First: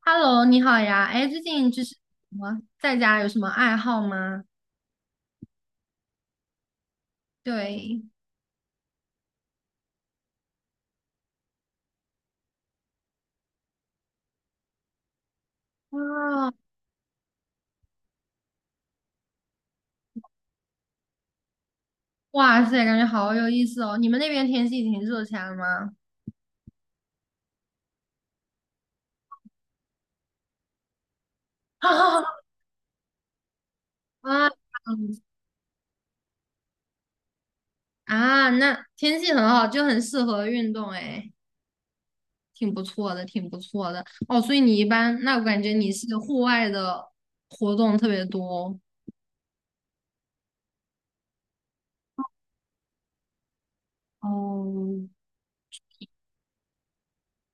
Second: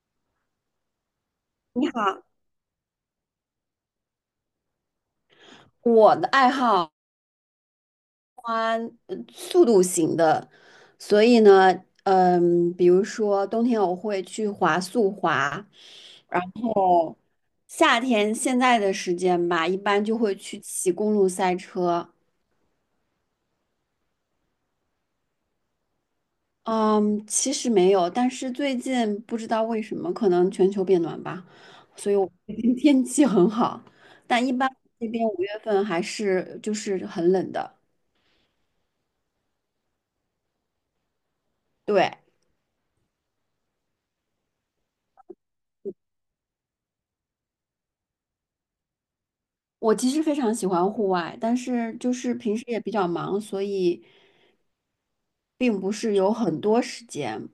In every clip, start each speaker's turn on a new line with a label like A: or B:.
A: Hello，你好呀。哎，最近就
B: 你
A: 是什
B: 好，
A: 么在家有什么爱好吗？
B: 我的爱好
A: 对，
B: 速度型的，所以呢，比如说冬天我会去滑速滑，然
A: 啊，
B: 后夏天现在的时间吧，一般就会去骑公路赛车。
A: 哇塞，感觉好有意思哦。你们那边天气挺热起来了吗？
B: 嗯，其实没有，但是最近不知道为什么，可能全球变暖吧，所以我最 近 天气很好，但
A: 啊，
B: 一般这
A: 嗯
B: 边五月份还是就是很冷的。
A: 啊，那天气很好，就很适合运动，哎，
B: 对。
A: 挺不错的，挺不错的。哦，所以你一般，那我感觉你是户外的活动特别多。
B: 我其实非常喜欢户外，但是就是平时也比较忙，所以
A: 哦，
B: 并不是有很多时间。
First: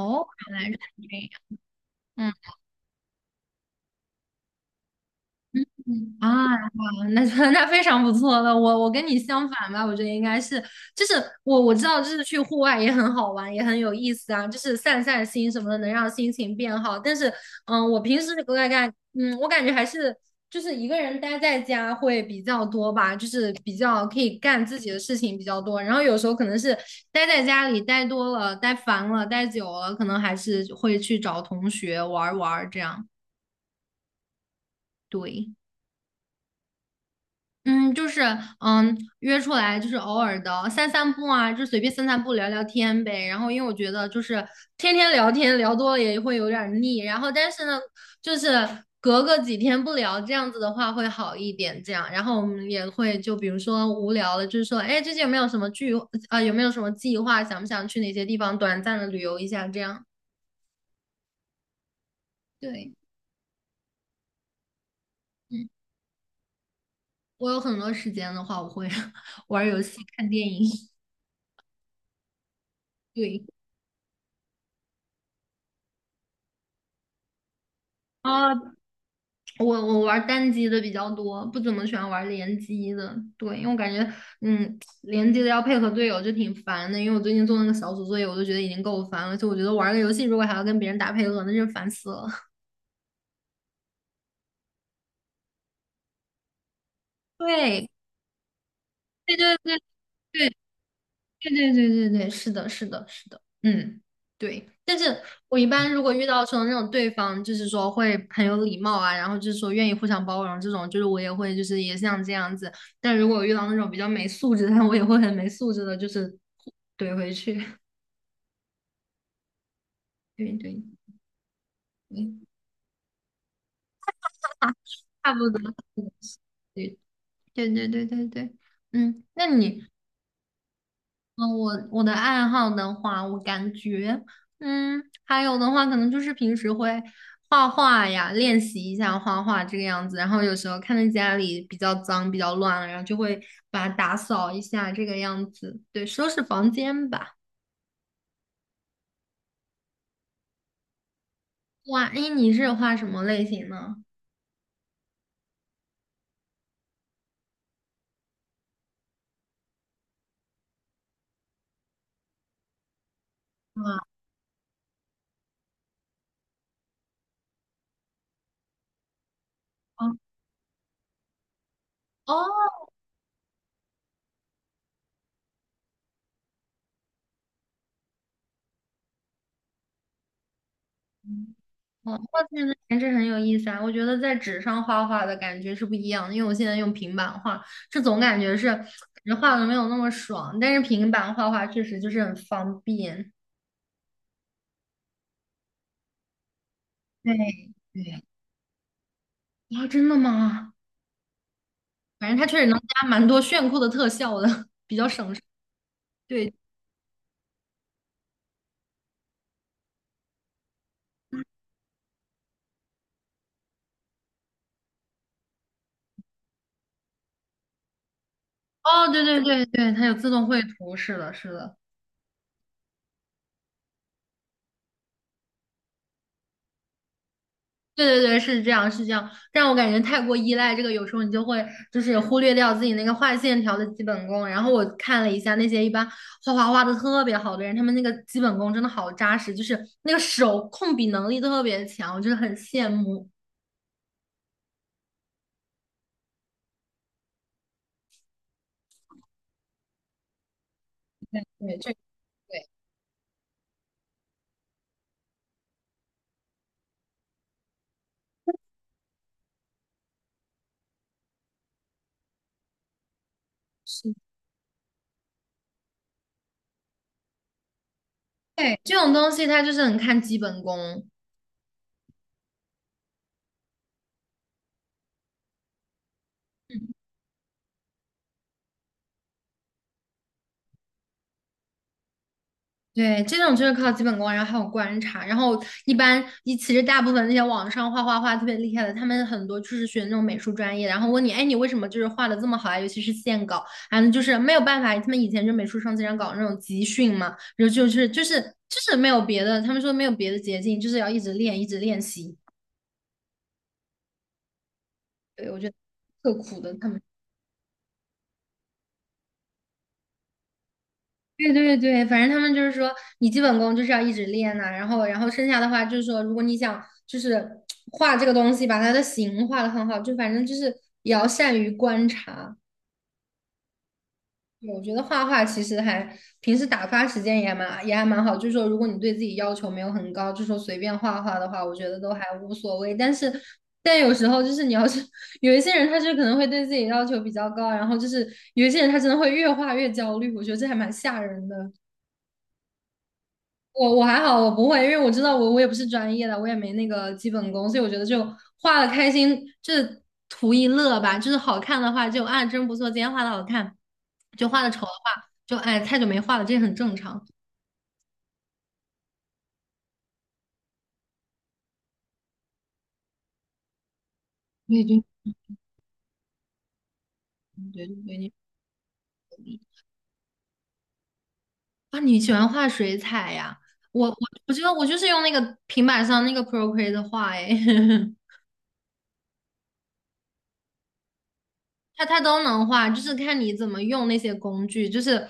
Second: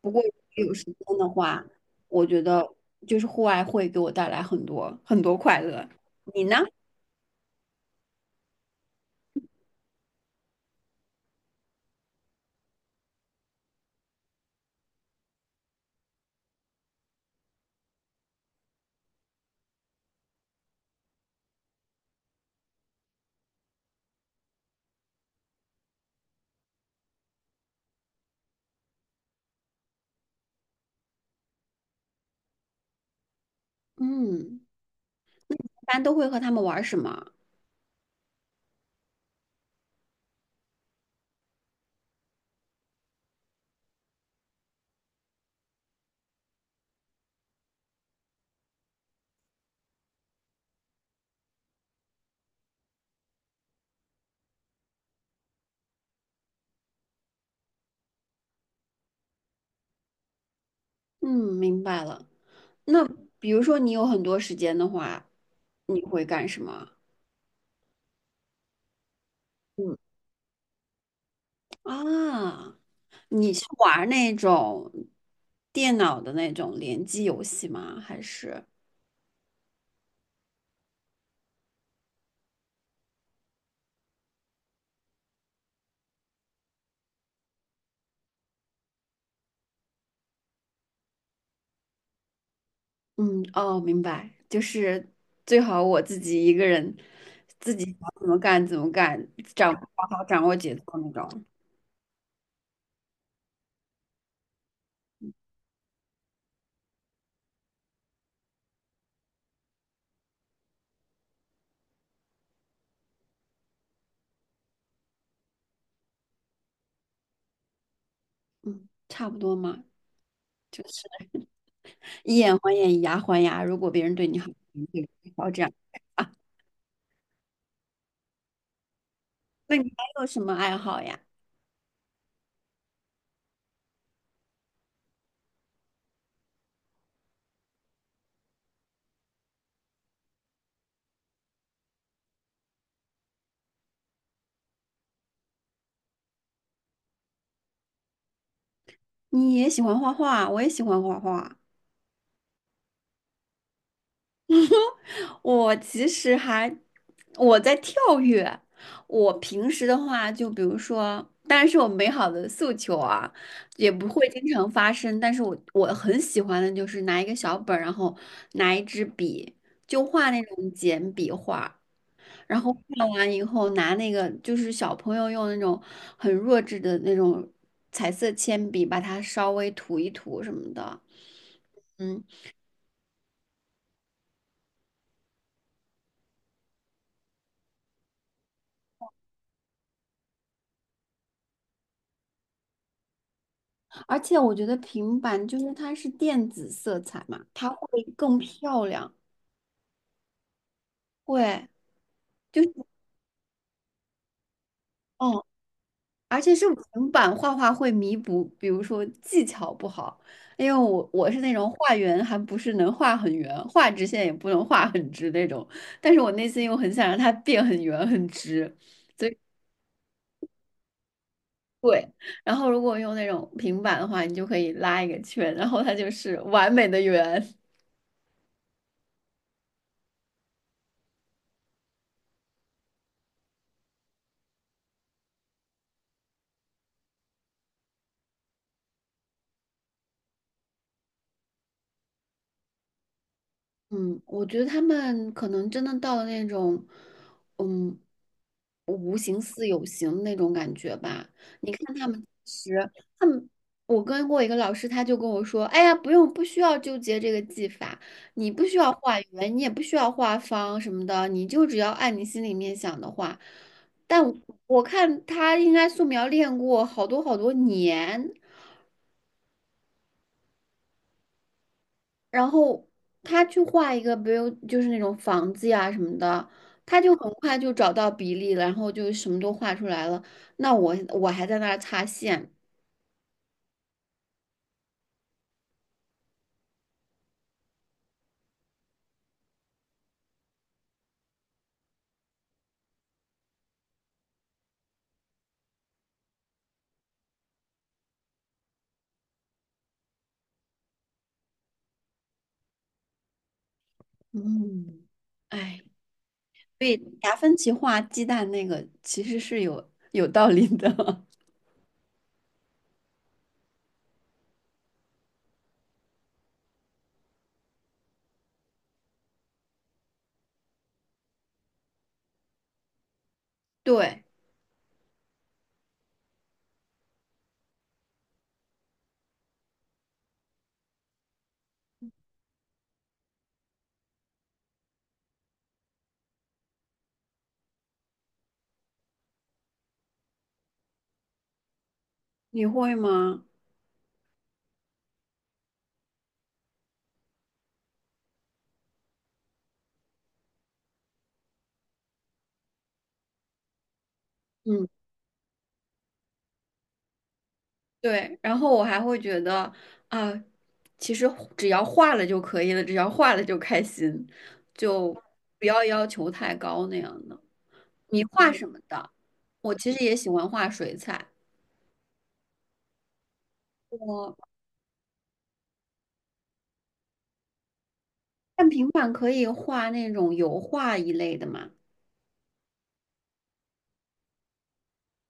B: 不过如
A: 原
B: 果
A: 来
B: 有
A: 是
B: 时
A: 这
B: 间的
A: 样。
B: 话，我
A: 嗯
B: 觉得就是户外会给我带来很多很多快乐。
A: 嗯
B: 你
A: 啊，
B: 呢？
A: 好那 那非常不错了。我跟你相反吧，我觉得应该是，就是我知道，就是去户外也很好玩，也很有意思啊，就是散散心什么的，能让心情变好。但是，嗯，我平时我感感，嗯，我感觉还是就是一个人待在家会比较多吧，就是比较可以干自己的事情比较多。然后有时候可能是待在家里待多了、待烦了、待久了，可能还是会去找同学玩儿玩儿这样。
B: 嗯，
A: 对。
B: 一般都会和他们玩什么？
A: 嗯，就是嗯，约出来就是偶尔的散散步啊，就随便散散步聊聊天呗。然后因为我觉得就是天天聊天聊多了也会有点儿腻，然后但是呢，就是隔个几天不聊这样子的话会好一点。这样，然后我们也会就比如说无聊了，就是说，哎，最近有没有什么聚啊、有没有什么计划？想不想去哪些地方短暂的旅游一下？这样，
B: 嗯，明白了。
A: 对，
B: 那比如说你有很多时间的话，
A: 嗯，
B: 你会干什么？
A: 我有很多时间的话，我会 玩儿游
B: 嗯
A: 戏、看电影，
B: 啊，
A: 对。
B: 你是玩儿那种电脑的那种联机游戏吗？还是？
A: 哦，我玩单机的比较多，不怎么喜欢玩联机的。对，因为我感觉，嗯，联机的要配合队友就挺烦的。因为我最近做那个小组作业，我都觉得已经够烦了。就我觉得玩个游戏如果还要跟别人打配合，那就烦死了。
B: 嗯，哦，明白，就是最好我自己一个人，自己
A: 对，
B: 想怎么干怎么干，
A: 对对
B: 掌
A: 对
B: 好好掌
A: 对
B: 握节奏那种，
A: 对对对对对，是的，是的，是的，嗯，对。但是我一般如果遇到说那种对方，就是说会很有礼貌啊，然后就是说愿意互相包容这种，就是我也会就是也像这样子。但如果我遇到那种比较没素质的，我也会很没素质的，就是怼回去。
B: 差不多嘛，
A: 对对
B: 就是
A: 对，
B: 以眼还眼，以牙还牙。如果别人对你好，你对
A: 差不
B: 好这样
A: 多。
B: 啊。
A: 对对对对对对，嗯，那
B: 那
A: 你
B: 你还有什么爱好呀？
A: 嗯，我我的爱好的话，我感觉，嗯，还有的话，可能就是平时会画画呀，练习一下画画这个样子。然后有时候看见家里比较脏、比较乱了，然后就会把它打扫一下这个样子，对，收拾房间吧。
B: 你也喜欢画画，我也喜欢画画。
A: 哇，哎，你是画什么类型呢？
B: 我其实还我在跳跃。我平时的话，就比如说，当然是我美好的诉求啊，也不
A: 啊，
B: 会经常发生。但是我很喜欢的就是拿一个小本儿，然后拿一支笔，就
A: 哦，
B: 画那种简笔画。
A: 哦
B: 然后画完以后，拿那个就是小朋友用那种很弱智的那种彩色铅笔，把它稍微涂一涂什么的。
A: 哦，
B: 嗯。
A: 画自来的颜值很有意思啊！我觉得在纸上画画的感觉是不一样的，因为我现在用平板画，总感觉觉画的没有那么爽，但是平板画画确实就是很方便。
B: 而且我觉得平板就是它是电子色彩
A: 对
B: 嘛，它会
A: 对。
B: 更漂亮，
A: 啊，真的吗？
B: 会
A: 反正它确
B: 就
A: 实
B: 是
A: 能加蛮多炫酷的特效的，比较省事
B: 哦，而
A: 对，
B: 且是平板画画会弥补，比如说技巧不好，因为我是那种画圆还不是能画很圆，画直线也不能画很直那种，但是我内心又很想让它变很圆很直。
A: 哦，对对对对，它有自动绘图，是的，是的。
B: 对，然后如果用那种平板的话，你就可以拉一个圈，然后它就是完美的圆。
A: 对对对，是这样，是这样，让我感觉太过依赖这个，有时候你就会就是忽略掉自己那个画线条的基本功。然后我看了一下那些一般画画画的特别好的人，他们那个基本功真的好扎实，就是那个手控笔能力特别强，我就是很羡慕。
B: 嗯，我觉得他们可能真的到了那种，嗯，无形似有形的那种感觉吧。你
A: 对，这
B: 看他们
A: 对
B: 其实，他们，我跟过一个老师，他就跟我说：“哎呀，不用，不需要纠结这个技法，你不需要画圆，你也不需要画方什么的，你就只要按你心里面想的画。”
A: 是。
B: 但我看他应该素描练过好多好多年，
A: 对，这种东西它就是很看基本功。
B: 然后他去画一个，比如就是那种房子呀什么的，他就很快就找到比例了，然后就什么都画出来了。那我还在那儿擦线，
A: 对，这种就是靠基本功，然后还有观察，然后一般一其实大部分那些网上画画画特别厉害的，他们很多就是学那种美术专业，然后问你，哎，你为什么就是画的这么好啊？尤其是线稿，反正就是没有办法，他们以前就美术生经常搞那种集训嘛，然后就是没有别的，他们说没有别的捷径，就是要一直练，一直练习。
B: 嗯，
A: 对，我觉得
B: 哎，
A: 特苦的，
B: 所
A: 他
B: 以
A: 们。
B: 达芬奇画鸡蛋那个其实是有道理的。
A: 对对对，反正他们就是说，你基本功就是要一直练呐、然后剩下的话就是说，如果你想就是画这个东西，把它的形画的很好，就反正就是也要善于观察。
B: 对，
A: 对我觉得画画其实还平时打发时间也还蛮好，就是说如果你对自己要求没有很高，就说随便画画的话，我觉得都还无所谓。但是但有时候就是你要是 有一些人，他就可能会对自己要求比较高，然后就是有一些人他真的会越画越焦虑，我觉得这还蛮吓人的。
B: 你会吗？
A: 我还好，我不会，因为我知道我也不是专业的，我也没那个基本功，所以我觉得就画的开心，就是图一乐吧。就是好看的话就啊真不错，今天画的好看，就画的丑的
B: 嗯，
A: 话就哎太久没画了，这也很正常。
B: 对。然后我还会觉得啊，其实只要画了就可以了，只要画了就开心，
A: 对对
B: 就不要要求太高那样的。
A: 对对
B: 你
A: 对，
B: 画什么的？我其实也喜欢画水彩。
A: 啊，你喜欢画水彩呀？我
B: 我
A: 我觉得我就是用那个平板上那个 Procreate 画哎。
B: 看平板可以画那种油画一类的嘛？
A: 它都能画，就是看你怎么用那些工具。就是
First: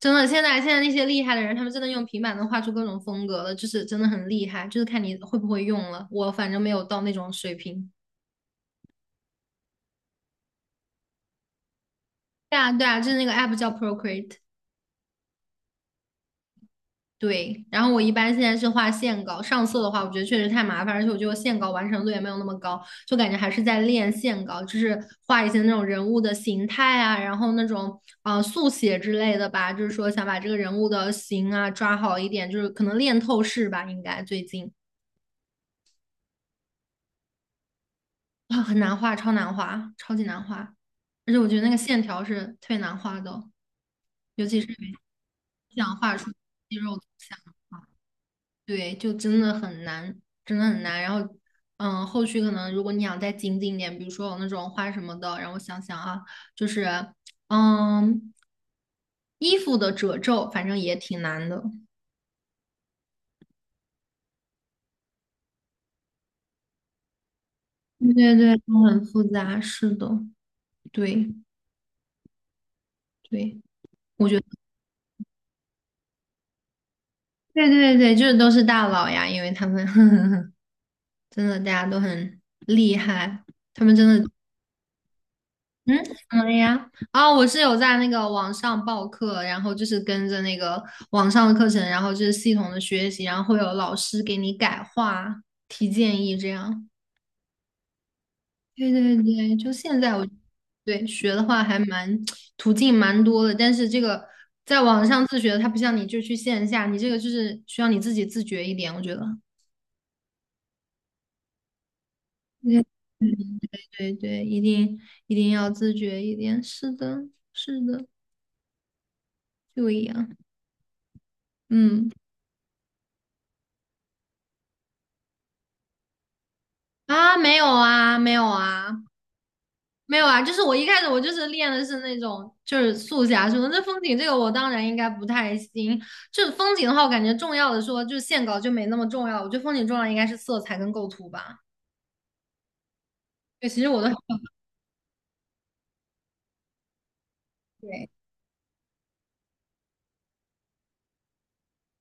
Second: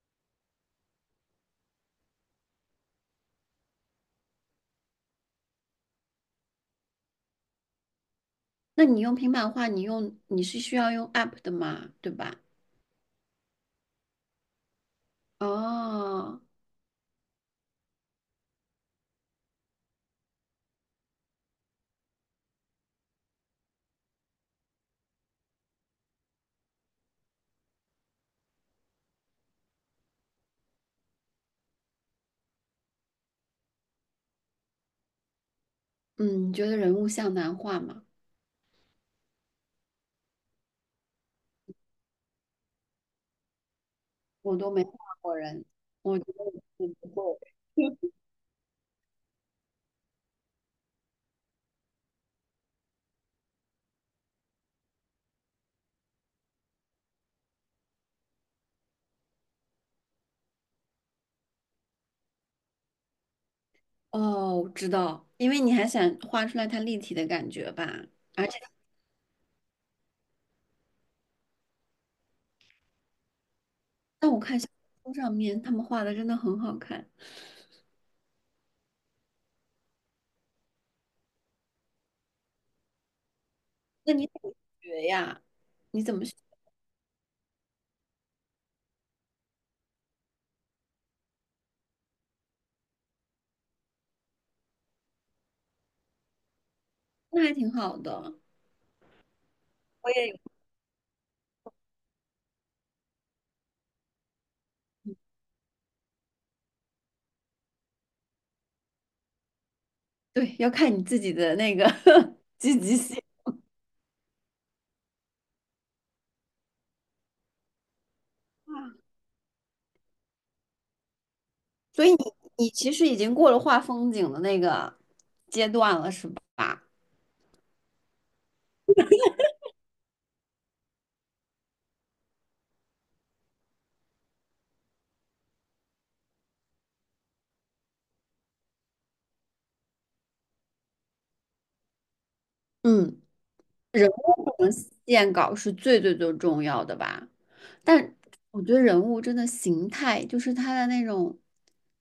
A: 真的，现在那些厉害的人，他们真的用平板能画出各种风格了，就是真的很厉害。就是看你会不会用了。我反正没有到那种水平。
B: 那你用平板画，你用你是需要用 App 的嘛？对吧？
A: 对啊，对啊，就是那个 app 叫 Procreate。
B: 哦，
A: 对，然后我一般现在是画线稿，上色的话，我觉得确实太麻烦，而且我觉得线稿完成度也没有那么高，就感觉还是在练线稿，就是画一些那种人物的形态啊，然后那种速写之类的吧，就是说想把这个人物的形啊抓好一点，就是可能练透视吧，应该最近
B: 嗯，你觉得人物像难画吗？
A: 啊很难画，超难画，超级难画，而且我觉得那个线条是特别难画的哦，尤
B: 我
A: 其是
B: 都没画过人，
A: 想画
B: 我觉
A: 出
B: 得
A: 肌
B: 我
A: 肉图
B: 不
A: 像。
B: 够。
A: 对，就真的很难，真的很难。然后，嗯，后续可能如果你想再精进一点，比如说有那种画什么的，让我想想啊，就是，嗯，衣服的褶皱，反正也挺难的。
B: 哦，我知道，因为你还想画出来它立体的感觉吧？
A: 对对
B: 而
A: 对，
B: 且，
A: 都很复杂，是的，对对，我
B: 但
A: 觉
B: 我
A: 得，
B: 看小红书上面他们画的真的很好看。
A: 对对对，就是都是大佬呀，因为他们 真的大家都很厉害，他们真
B: 那你
A: 的
B: 怎么学呀？你
A: 嗯，怎
B: 怎么学？
A: 么了呀？啊、我是有在那个网上报课，然后就是跟着那个网上的课程，然后就是系统的学习，然后会有老师给你改话、提建议这样。
B: 那还挺好的。
A: 对对对，就现
B: 我
A: 在我
B: 也有
A: 对学的话还蛮途径蛮多的，但是这个在网上自学的它不像你就去线下，你这个就是需要你自己自觉一点，我觉得。
B: 对，要看你自己的那个 积
A: 对
B: 极性。
A: 对对，一定要自觉一点，是的，是的，就一样，
B: 所
A: 嗯。
B: 以你其实已经过了画风景的那个阶段了，是吧？
A: 啊，没有啊，就是我一开始就是练的是那种就是速侠什么，这风景这个我当然应该不太行。就是风景的话，我感觉重要的说就是线稿就没那么重要，我觉得风景重要应该是色彩跟构图吧。
B: 嗯，
A: 对，其实我都
B: 人
A: 很
B: 物和线稿是最最最重要的吧？
A: 对
B: 但我觉得人物真的形态，就是他的那种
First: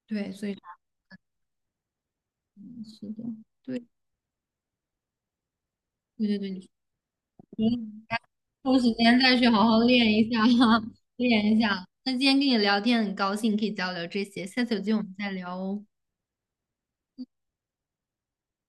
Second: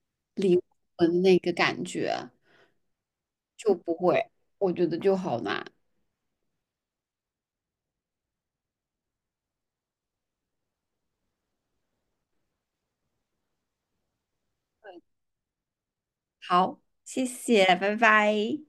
A: 对，所以
B: 灵魂那个感觉
A: 嗯是的，
B: 就
A: 对
B: 不会，我觉得就好难。
A: 对对对，你说嗯抽时间再去好好练一下，练一下。那今天跟你聊天很高兴，可以交流这些，下次有机会我们再聊哦。
B: 好，谢谢，拜拜。